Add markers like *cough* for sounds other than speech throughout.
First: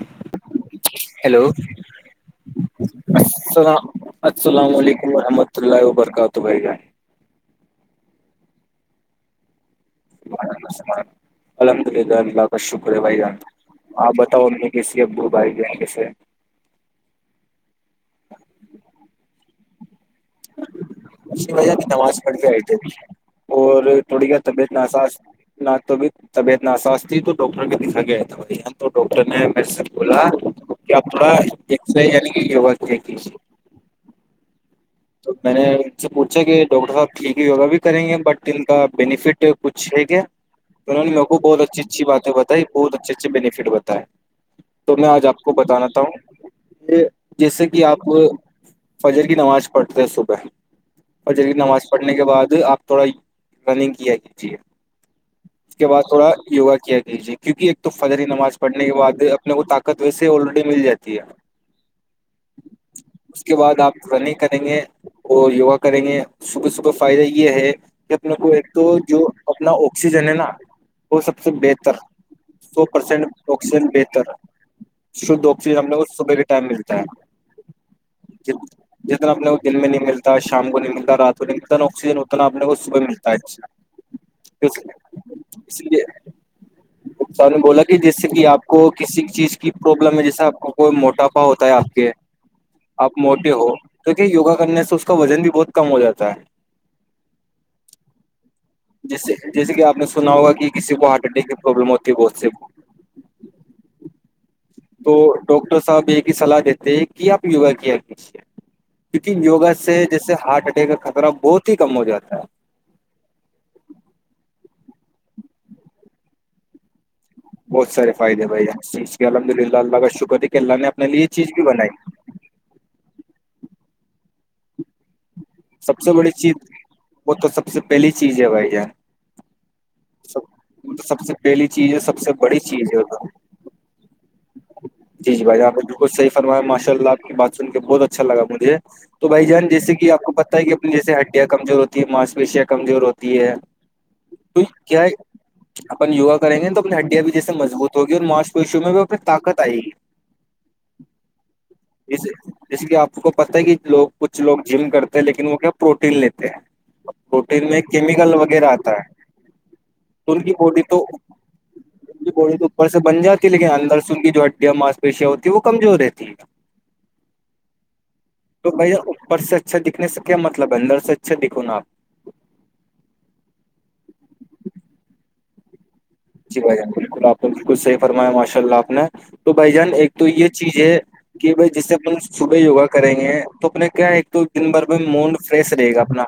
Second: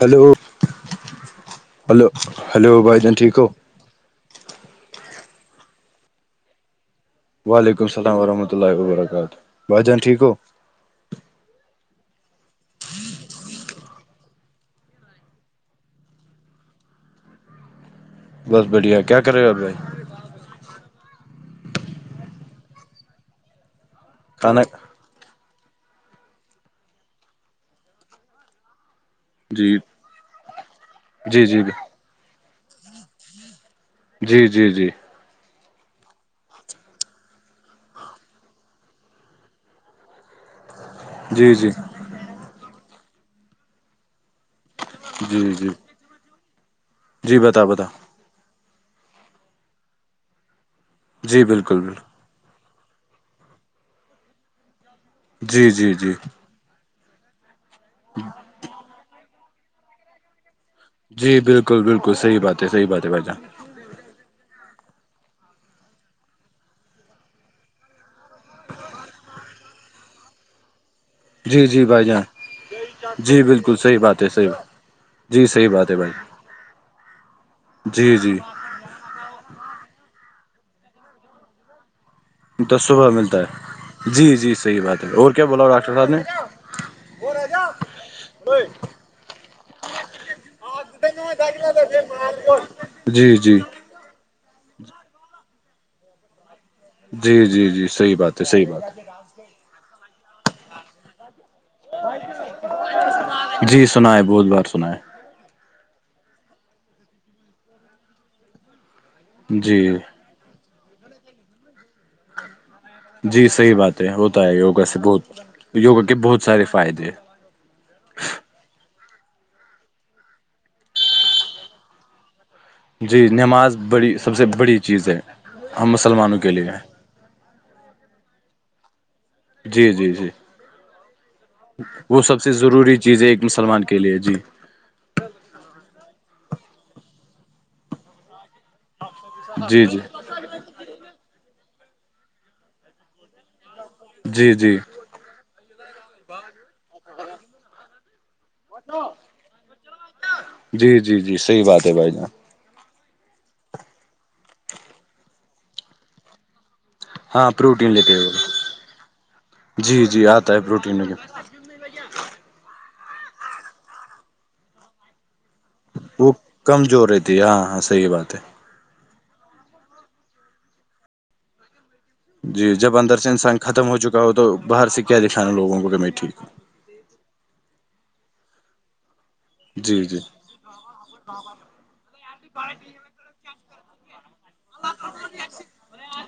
Hello hello hello hello بھائی جان ٹھیک ہو السلام علیکم و رحمۃ اللہ و برکاتہ بھا وعلیکم السلام ورحمۃ اللہ و برکاتہ بھائی جان ٹھیک ہو الحمد للہ اللہ کا شکر ہے بھائی جان آپ بتاؤ امی کیسی ابو بھائی بہن کیسے بس بڑھیا کیا کرے ہو بھائی کی نماز پڑ جائے *unintelligible* اور تھوڑی کیا کھانا طبیعت ناساس نہ تو ابھی طبیعت ناساس تھی تو ڈاکٹر کو دیکھا ایا تھا بھائی تو ڈاکٹر نےمیرے جی سے بولا کہ اپنا جی جی جی ایکس یعنی کی جی جی جی تو میں نے ان سے پوچھا کہ ڈاکٹر صاحب ٹھیک ہے یوگا بھی کریں گے بٹ ان کا بینیفٹ کچھ ہے کیا انہوں نے میرے کو جی بہت اچھی اچھی باتیں بتائی بہت اچھے اچھے بینیفٹ بتائے تو میں آج آپ جی کو جی بتانا ہوں یہ جی بتا جیسے بتا کہ آپ فجر کی نماز پڑھتے صبح اور جی جلید بالکل نماز بالکل پڑھنے کے بعد آپ تھوڑا رننگ کیا کیجے جی اس کے جی بعد جی تھوڑا یوگا کیا کیجیے کیونکہ فجرکی نماز پڑنے کے بعد اپنے کو طاقت ویسے آلریڈی مل جاتی ہے جی بالکل بالکل صحیح بات ہے صحیح بات ہے بھائی جان اس کے بعد آپ رننگ کریں گے اور یوگا کریں گے صبح صبح فائدہ یہ ہے کہ اپنے کو ایک تو جو اپنا آکسیجن ہے نا وہ سب سے جی جی بہتر بھائی جان سو پرسینٹ جی بالکل آکسیجن صحیح بات بہتر ہے صحیح شھود جی صحیح آکسیجن بات ہم ہے لوگ کو بھائی صبح کے ٹائم ملتا ہے جی جی جتنا اپنے کو دن میں نہیں ملتا شام کو نہیں ملتا رات کو نہیں ملتا نہ آکسیجن اتنا اپنےکو صبح ملتا ہے جی جی صحیح بات ہے اور کیا بولا اس ڈاکٹر لیے صاحب ڈاکٹر نے بولا کہ جس سے کہ نے آپ کو کسی چیز کی پروابلم میں جیسا آپ کو کوئی موٹاپا ہوتا ہے آپ کے آپ جی موٹے جی ہو توکی یوگا کرنے سے اس کا وزن بھی بہت کم ہو جاتا ہے جی جی جی صحیح بات ہے صحیح بات ہے جیسے جیسے کہ آپ نے سنا ہوگا کہ کسی کو ہارٹ اٹیک کی پرابلم ہوتی ہے بہت سے جی سنا ہے بہت بار سنا ہے تو ڈاکٹر صاحب یہ ایک ہی سلاح دیتے ہیں کی آپ یوگا کیا کیجے کیونکہ یوگا جی سے جیسے ہارٹ اٹیک کا خطرہ بہت ہی کم ہو جاتا ہے جی صحیح بات ہے ہوتا ہے یوگا سے بہت یوگا کے بہت سارے فائدے بہت سارے فائدے بھائی جان الحمد للہ اللہا کا شکر کے اللہ نے اپنے لیے چیز بھی بنائی جی نماز بڑی سب سے بڑی چیز ہے ہم سب سے بڑی مسلمانوں کے چیز لیے وہ تو سب سے پہلی چیز ہے بھائی جان جی جی جی سب وہ تو سب سے پہلی چیز ہے وہ سب سے بڑی ضروری وہ تو چیز ہے ایک مسلمان کے لیے جی جی جی بھائی جان آپ نے بالکل صحیح فرمایا ہے ماشاء اللہ آپ کی بات سن کے بہت اچھا لگا مجھے تو بھائی جان جی جیسے جی کہ آپ کو پتہ ہے کہ اپنی جیسے ہڈیاں کمزور ہوتی ہے ماس پیشیاں کمزور ہوتی ہے جی تو جی کیا ہے اپن یوگا کریں گے نا تو اپنی ہڈیاں بھی جیسے مضبوط ہوگی اور معاش پشو میں بھی پھر طاقت آئے گی جی جی جی صحیح بات ہے بھائی جے جان جسے کی آپ کو پتہ ہے کہ لوگ کچھ لوگ جم کرتے ہیں لیکن وہ کیا پروٹین لیتے ہیں ہاں پروٹین میں لیتے ہو کیمیکل وغیرہ آتا جی جی ہے ان کی آتا ہے بوڈی پروٹین تو بوڑی تو اوپر سے بن جاتی ہے لیکن اندر سے کی جو ہڈیاں ما پیشیاں ہوتی ہے وہ کمزور رہتی وہ ہے کمزور رہتی ہے ہاں ہاں صحیح بات ہے تو بھیا اوپر سے اچھا دکھنے کیا مطلب ہے اندر سے اچھا دکھو نا آپ جی جب اندر سے انسان ختم ہو چکا ہو تو باہر سے کیا دکھانا لوگوں کو کہ میں ٹھیک ہوں جی بھائی جان بالکل آ کو بالکل صحیح فرمایا ماشاء اللہ آپ نے تو بھائی جان جی ایک جی تو یہ چیز ہے کہ بھائی جس سے ہم صبح یوگا کریں گے تو اپنے کیا ہے ایک تو دن بھر میں موڈ فریش رہے گا اپنا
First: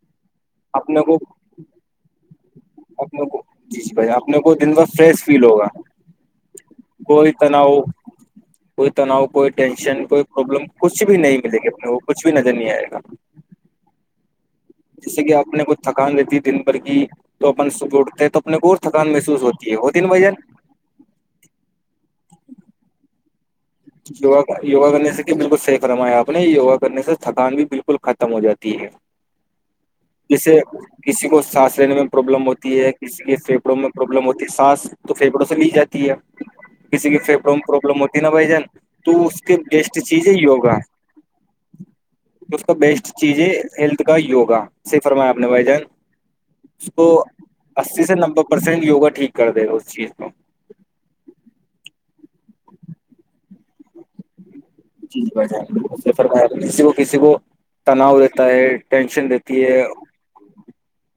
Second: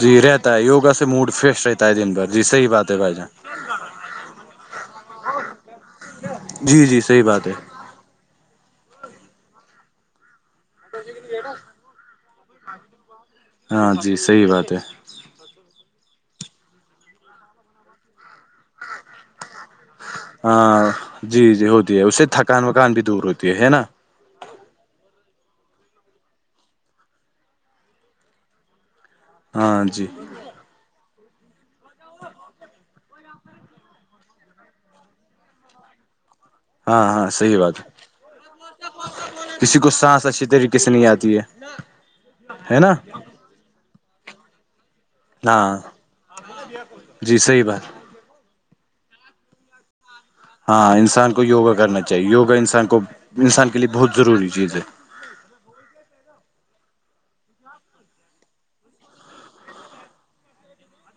جی رہتا ہے یوگا اپنے سے کو موڈ فریش رہتا ہے دن بھر جی صحیح بات ہے بھائی اپنے جان کو جی جی اپنے کو دن بہ فریش فیل ہوگا جی جی صحیح کوئی بات ہے تناؤ کوئی تناؤ کوئی ٹینشن کوئی پرابلم کچھ بھی نہیں ملے گی اپ کو کچھ بھی نظر نہیں آئے گا ہاں جی صحیح بات ہے جیسے کہ آپ نے کچھ تھکان دیتی ہے دن بھر کی تو اپن صبح اٹھتے ہیں تو اپنے کو اور تھکان محسوس ہوتی ہے ہوتی نا وجہ ہاں جی جی ہوتی ہے اس سے تھکان وکان بھی دور ہوتی ہے نا یوا یوگا کرنے سے کہ بالکل سی فرمایا ہے آپ نے یوگا کرنے سے تھکان بھی بالکل ختم ہو جاتی ہے ہاں جی جسے کسی کو سانس لینے میں پروابلم ہوتی ہے کسی کے پھیپڑوں میں پرابلم ہوتی ہے سانس تو پھیپڑوں سے لی جاتی ہے ہاں کسی کے ہاں پھیپڑوں صحیح میں بات پروابلم ہوتی ہے نا بھائی جان تو اس کے کسی کو بیسٹ چیز سانس ہے اچھی یوگا طریقے سے نہیں آتی ہے اس کا ہے نا بیسٹ چیز کیجیے ہیلتھ کا یوگا صحیح ے فرمایا آپ نے بھائی ہاں جان اس کو جی صحیح بات اسی سے نوے پرسینٹ یوگا ٹھیک کر دےا اس چیز کو ہاں انسان کو یوگا کرنا چاہیے یوگا انسان کو انسان کے لیے بہت ضروری چیز ہے جی جی بھائی جان بلکل صحی فرمایا کسی کو کسی کو تناؤ رہتا ہے ٹینشن رہتی ہے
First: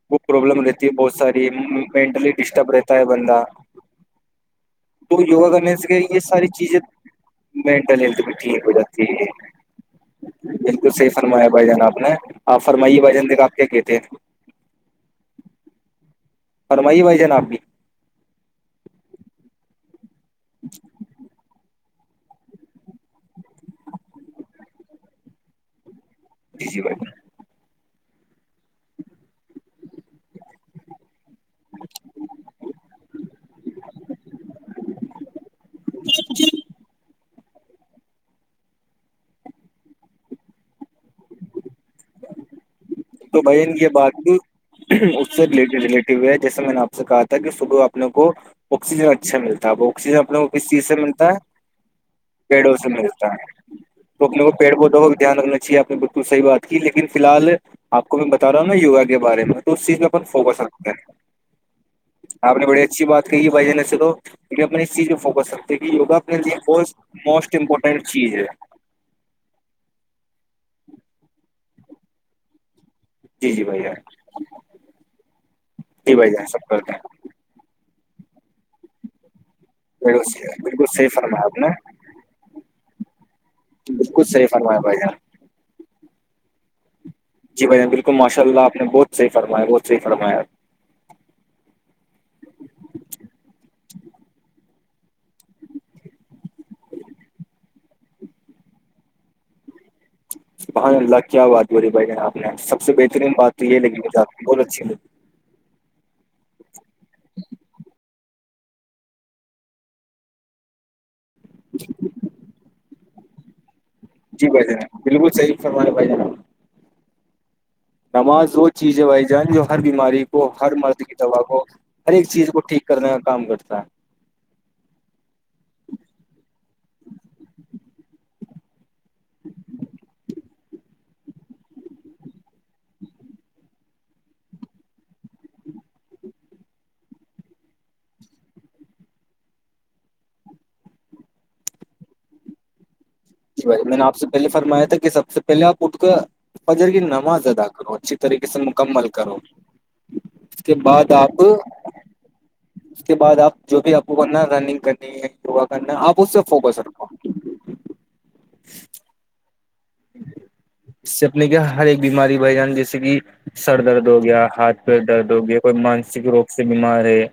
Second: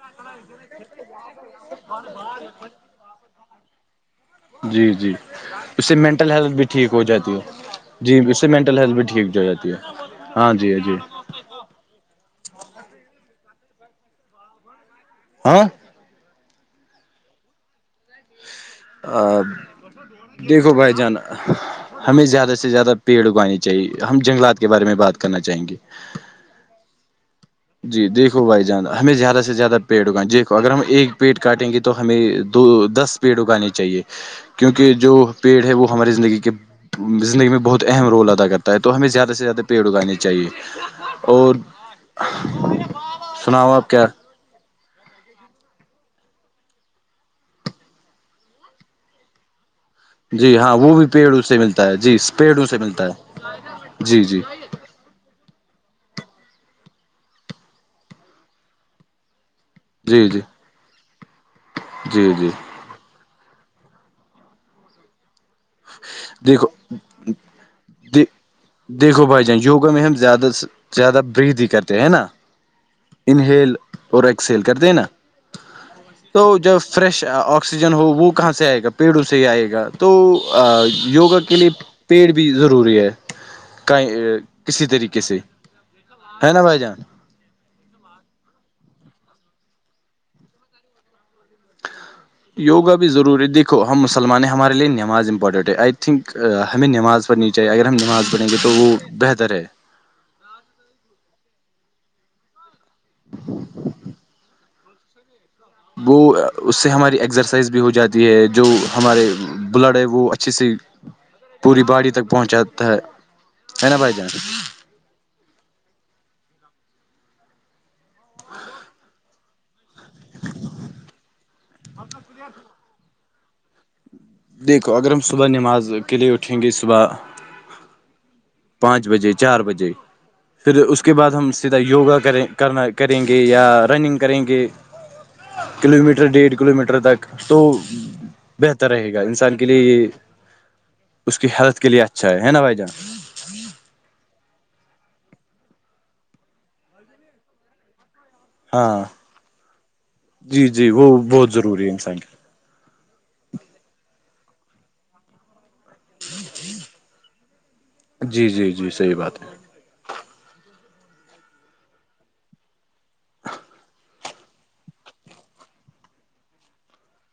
وہ پرابلم رہتی بہت ساری مینٹلی ڈسٹرب رہتا ہے بندہ جی جی تو یوگا کرنے اس سے یہ مینٹل ساری ہیلتھ بھی چیزیں ٹھیک ہو جاتی ہے مینٹل جی ہیلتھ بھی اس سے ٹھیک ہو مینٹل ہیلتھ جاتی بھی ہے ٹھیک جاتی ہاں جی بالکل جی صحیح فرمایا بھائی جان آپ نے آپ فرمائیے بھائی جان دیکھ آپ کیا کہ تھے ہیں ہاں فرمائیے بھائی جان آپ ا دیکھو بھائی جان ہمیں زیادہ سے زیادہ پیڑ اگانی چاہیے ہمیں جنگلات کے بارے میں بات کرنا چاہیں گے جی جی بھائی جان جی دیکھو بھائی جان ہمیں زیادہ سے زیادہ پیڑ اگائیں دیکھو اگر ہم ایک پیڑ کاٹیں گے تو ہمیں دو دس پیڑ اگانے چاہیے کیونکہ جو پیڑ ہے وہ ہماری زندگی کے زندگی میں بہت اہم رول ادا کرتا ہے تو ہمیں زیادہ سے زیادہ پیڑ اگانے چاہیے اور اور تو بھائی جان کی بات کو اس سے ر ریلیٹیو ہو ہے جیسے میں نے آپ سے کہا تھا کہ صبح اپنے کو آکسیجن اچھا ملتا ہے وہ آکسیجن اپنے کو جی کس ہاں چیز وہ سے بھی ملتا ہے پیڑوں سے ملتا ہے جی پیڑوں سے ملتا ہے جی تو جی اپنے کو پیڑ پودوں اور دھیان رکھنا چاہیے اپنے بالکل صحیح بات کی لیکن فیل حال آپ کو میں بتا رہا ہوں نا یوگا کے بارے میں اس چیز میں جی جی فوکس رکھتے ہیں جی جی آپ نے بڑے اچھی بات کہی ہے ہھائی جان ویسے تو کیونکہ اپنے اس چیز پہ فوکس رکھ دیکھیے یوگا اپنے لیے دیکھو بہت موسٹ امپورٹنٹ چیز ہے دیکھو بھائی جان یوگا میں ہم زیادہ سے زیادہ برید کرتے ہیں ہے نا جی جی انہیل بھائی جان اور ایکسہل کرتے ہیں نا جی بھائی تو جان سب جب کرتے فریش آکسیجن ہو وہ کہاں سے آئے گا پیڑوں سے ہی آئے گا پیڈاؤ سے آ یوگا کے لیے پیڑ بھی ضروری بالکل صحیح فرمایا ہےکسی بھائی جان طریقے سے ہے نا بھائی جان جی بھائی جان بلکل مشاء اللہ آپ نے بہت صحیح فرمایا بہت صحیح فرمایا یوگا بھی ضروری دیکھو ہم مسلمان ہیں ہمارے لیے نماز امپورٹنٹ ہے آئی تھنک ہمیں نماز پڑنی چاہیے اگر ہم نماز پڑھیں گے تو وہ بہتر ہے بھائی اللہ کیا بات بولیے بھائی جان آپ نے سب سے بہترین بات تو یہ لگی مجھے آپ کی بہت اچھی لگی وہ اس سے ہماری ایکزرسائز بھی ہو جاتی ہے جو ہمارے بلڈ ہے وہ اچھے سے پوری باڑی تک پہنچاتا ہے ہے نا بھائی جان جا بلکل صحیح فرماے بھائی جان نماز وہ چیز ہے بھائی جان جو ہر بیماری کو ہر مرد کی دوا کو ہر ایک چیز کو ٹھیک کرنے کا کام کرتا ہے دیکھو اگر ہم صبح نماز کے لیے اٹھیں گے صبح پانچ بجے چار بجے پھر اس کے بعد ہم سیدھا یوگا کریں کرنا کریں گے یا رننگ کریں گے کلو میٹر ڈیڑھ کلو میٹر تک تو بہتر رہے گا انسان کے لیے یہ اس کی ہیلتھ کے لیے اچھا ہے ہے نا بھائی جان جی بھائی جان میں نے آپ پہلے فرمایا تھا کہ سب سے پہلے آپ اٹھ کر فجر کی نماز ادا کرو اچھی طریقے سے ہاں مکمل کرو اس جی کے جی بعد وہ آپ بہت ضروری ہے انسان کے اس کے بعد آپ جو بھی آپ کو کرنا رننگ کرنی ہے یوگا کرنا ہے آپ اس سے فوکس رکھو جی جی جی صحیح بات ہے اس سے اپنے کے ہر ایک بیماری بھائی جان جیسے کہ سر درد ہو گیا ہاتھ پیر درد ہو گیا کوئی مانسک روگ سے بیمار ہے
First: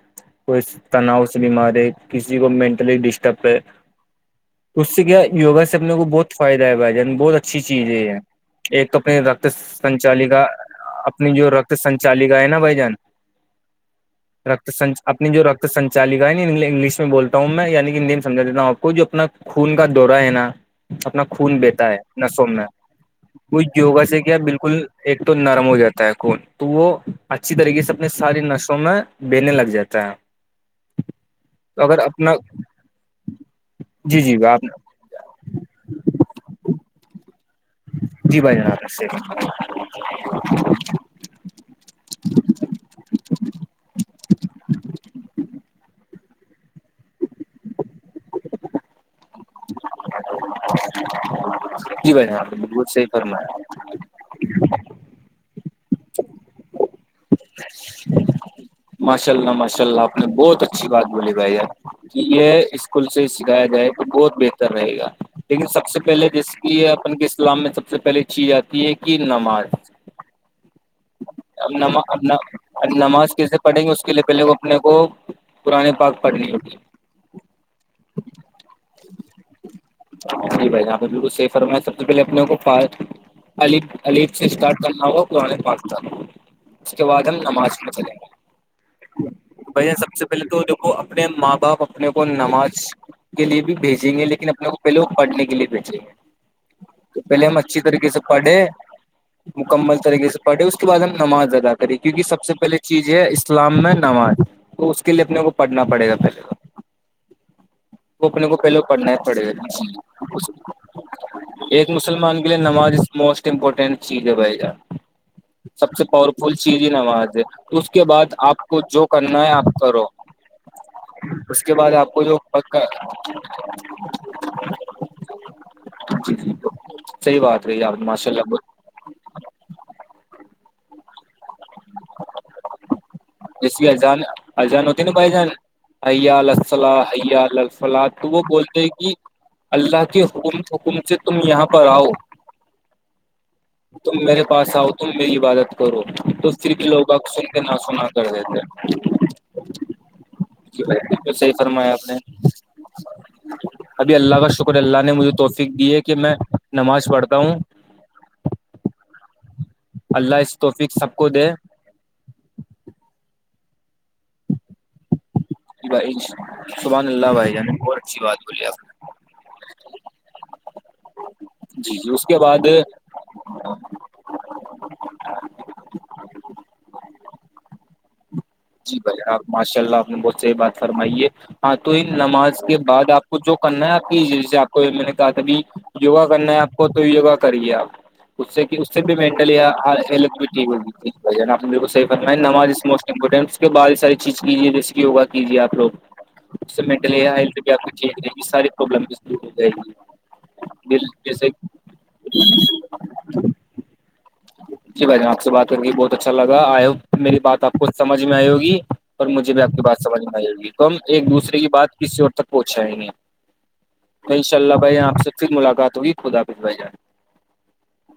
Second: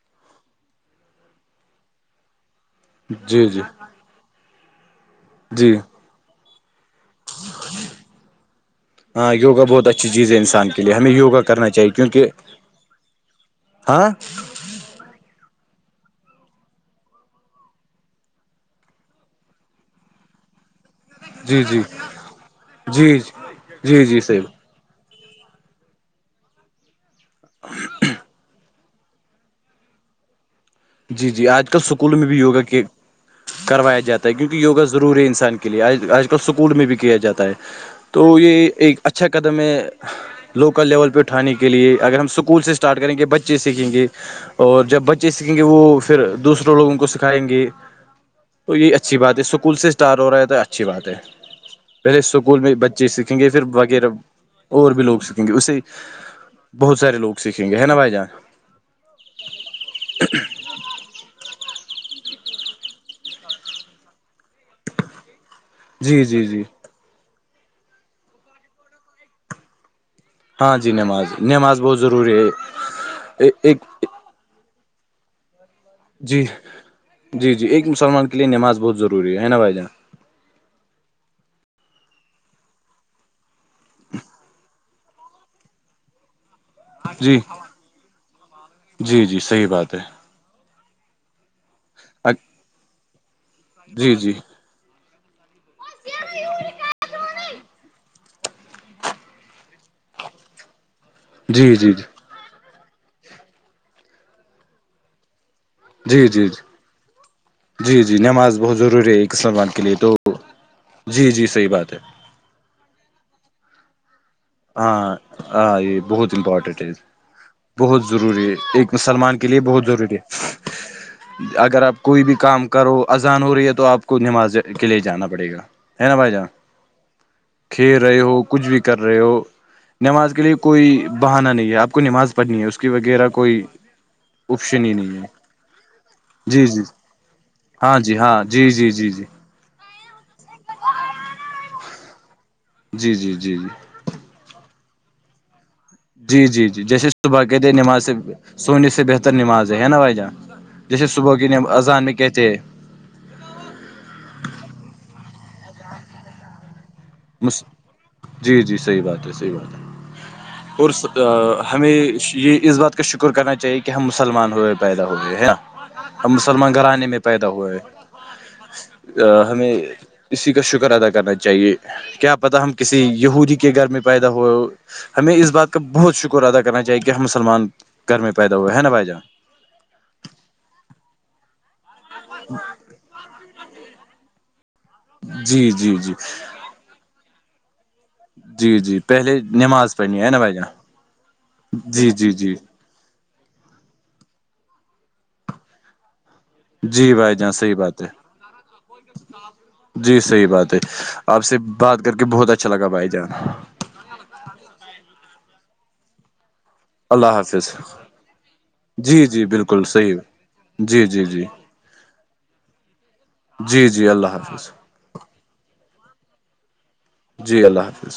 کوئی تناؤ سے بیماری کسی کو مینٹلی ڈسٹرب جی ہے جی تو اس سے کیا یوگا سے جی اپنے کو بہت فائدہ ہے بھائی جان بہت اچھی چیز ہے یہ ایک تو اپنی ہاں رکت یوگا بہت اچھی چیز ہے سنچالکا انسان کے لیے ہمیں اپنی یوگا جو کرنا رکت چاہیے کیونکہ سنچالکا ہے نا بھائی جان ہاں رت اپنی جو رکت سنالکا ہے انگلش میں بولتا ہوں میں یعنی کہ ہندی میں سجھا دیتا ہوں آپ کو جو اپنا خون کا دورا ہے نا اپنا خون جی جی بیتا ہے نسوں میں جی وہ یوگا جی جی سے کیا صحیح بلکل ایک تو نرم ہو جاتا ہے خون تو وہ اچھی طریقے سے اپنے سارے نش میں بینے لگ جاتا ہے جی جی آج کل تو اگر اسکولوں میں اپنا بھی یوگا کے کروایا جی جاتا ہے جی کیونکہ آپ یوگا ضروری انسان کے لیے آج آج کل اسکول میں بھی کیا جاتا ہے تو جی بھائی یہ ایک جناب اچھا قدم ہے لوکل لیول پہ اٹھانے کے لیے اگر ہم اسکول سے اسٹارٹ کریں گے بچے سیکھیں گے اور جب بچے سے کھیں گے وہ پھر دوسرے لوگوں کو سکھائیں گے تو یہ اچھی بات ہے سکول سے اسٹار ہو رہا ہے ہے اچھی بات ہے جی پہلے بھائی جناب اسکول میں بالکل صحیح بچے سیکھیں فرمایا گے پھر وغیرہ اور بھی لوگ سیکھیں گے اس سے بہت سارے لوگ سیکھیں گے ہے نا بھائی جان ماشاءاللہ ماشاء اللہ آپ نے بہت اچ چھی بات بولے بھائی یہ اسکول سے سکھایا جائے تو بہت بہتر رہے گا لیکن سب سے جی پہلے جی جس جی کی اپن کے اسلام میں سب سے پہلے چیز آتی ہے کہ نماز ہاں جی نماز نماز بہت نما ضروری نا ہے نماز کیسے پڑھیں ایک گے اس کے لیے پہلے وہ اپنے کو پرانے پاک جی پڑھنی ہوگی جی جی ایک مسلمان کے لیے نماز بہت ضروری ہے نا بھائی جان جی بھائی یہاں پہ بالکل صحیح فرمایا سب سے پہلے اپنے کو علب علب سے اسٹارٹ کرنا ہوگا قرآن پاک کا اس کے بعد ہم جی نماز میں چلیں جی جی صحیح گے بھییا بات ہے سب سے پہلے تو دیکھو اپنے ماں باپ اپنے کو نماز کے لیے بھی بھیجیں جی گے جی لیکن اپنے کو لوگ پڑھنے کے لیے بھیج رہے تو پہلے ہم اچھی طریقے سے پڑھے مکمل طریقے سے پڑھے اس کہ بعد ہم نماز ادا جی جی جی کرے کیونکہ سب سے پہلے چیز ہے اسلام میں نماز تو اس کے لیے اپنے وہ پڑھنا پڑے گا جی جی پہلے جی جی وہ اپنے نماز کو بہت پہلے ضروری پڑھنا ہی ہے ایک پڑے مسلمان کے لیے تو گا جی جی صحیح بات ہے ے نماز اس موسٹ امپورٹنٹ چیز ہے بھائی ہاں ہاں سب یہ سے بہت پاورفل چیز امپورٹنٹ ہی ہے نماز ہے اس کے بہت بعد ضروری ہے آپ کو ایک جو مسلمان کرنا کے ہے لیے آپ بہت کرو ضروری ہے اس کے اگر بعد آپ کو کوئی بھی جو کام کرو اذان ہو رہی ہے تو آپ کو نماز کے لیے جانا پڑے گا ہے نا بھائی جی جان جی صحیح بات ہے یار تمہا وہ کچھ بھی کر رہے ہو نماز کے لیے کوئی بہانہ نہیں ہے آپ کو نماز پڑھنی ہے اس کی وغیرہ کوئی جیسے کی اذان اذان آپشن ہی ہوتی نا نہیں ہے بھائی جان حی علی جی جی الصلوۃ حی علی ہاں الفلاح جی تو وہ ہاں جی بولتے جی کی جی جی اللہ کے حکم حکم سے تم یہاں پر آؤ جی جی جی تم میرے پاس آؤ تم میری عبادت کرو جی تو جی پھر جی بھی لوگ جیسے صبح سن کے کہتے ہیں نہ سنا نماز سے کر دیتے ہیں. سونے سے بہتر نماز ہے ہے نا بھائی جان جی جیسے بھائی بالکل صبح کی صحیح نا فرمایا اذان آپ میں نے کہتے ہیں ابھی اللہ کا شکر اللہ نے مجھے توفیق دی ہے کہ میں نماز پڑھ مس جی جی صحیح بات ہے صحیح بات ہے اللہ اس اور توفیق سب سدآ کو دے ہمیں یہ اس بات کا شکر کرنا چاہیے کہ ہم مسلمان ہوئے پیدا ہوئے ہے نا ہم مسلمان گھرانے سبحان میں اللہ پیدا بھائی جان ہوئے ہے بہت اچھی بات بولی آپ آہ ہمیں اسی کا شکر ادا کرنا چاہیے جی جی اس کیا کے پتہ بعد ہم کسی یہودی کہ گھر میں پیدا ہو ہمیں اس بات کا بہت شکر ادا کرنا چاہیے کہ ہم مسلمان گھر میں پیدا ہوئے ہے نا جی بھائی جان آپ ماشاء اللہ آپ نے بہت سہی بات فرمائی ہے ہاں تو ان نماز کے بعد آپ کو جو کرنا ہے آپ کیجیے جیسے کوئی میں نے کہا تھا بھی جی جی جی یوگا کرنا ہے آپ کو تو یوگا کریے آپ اس سے بھی جی اس جی سے بھی پہلے مینٹلی ہا نماز پڑھنی ہے نا ہیلپ بھائی ہوتی جان جی آپ نے بالکل صحیح جی جی فرمایا جی نماز اس موس کے بعد ساری چیز کیجیے جیسے کہ یوگا کیجیے آپ لوگ جی بھائی جان صحیح بات ہے جی صحیح بات ہے *unintelligible* آپ سے بات کر کے بہت اچھا لگا بھائی جان جی بھائی جان آپ سے بات کر کے بہت اچھا لگ آئے میری اللہ بات آپ حافظ کو سمجھ میں آئے ہو گی جی اور جی مجھے بھی آپ کی بالکل بات صحیح سمجھ میں آئے ہو گی تو ہم جی جی ایک جی دوسرے کی بات کسی اور تک پہنچ جائیں گے جی جی اللہ ان شاء حافظ اللہ بھائی آپ سے پھر ملاقات ہوگی خداحافظ بھائی جان جی اللہ حافظ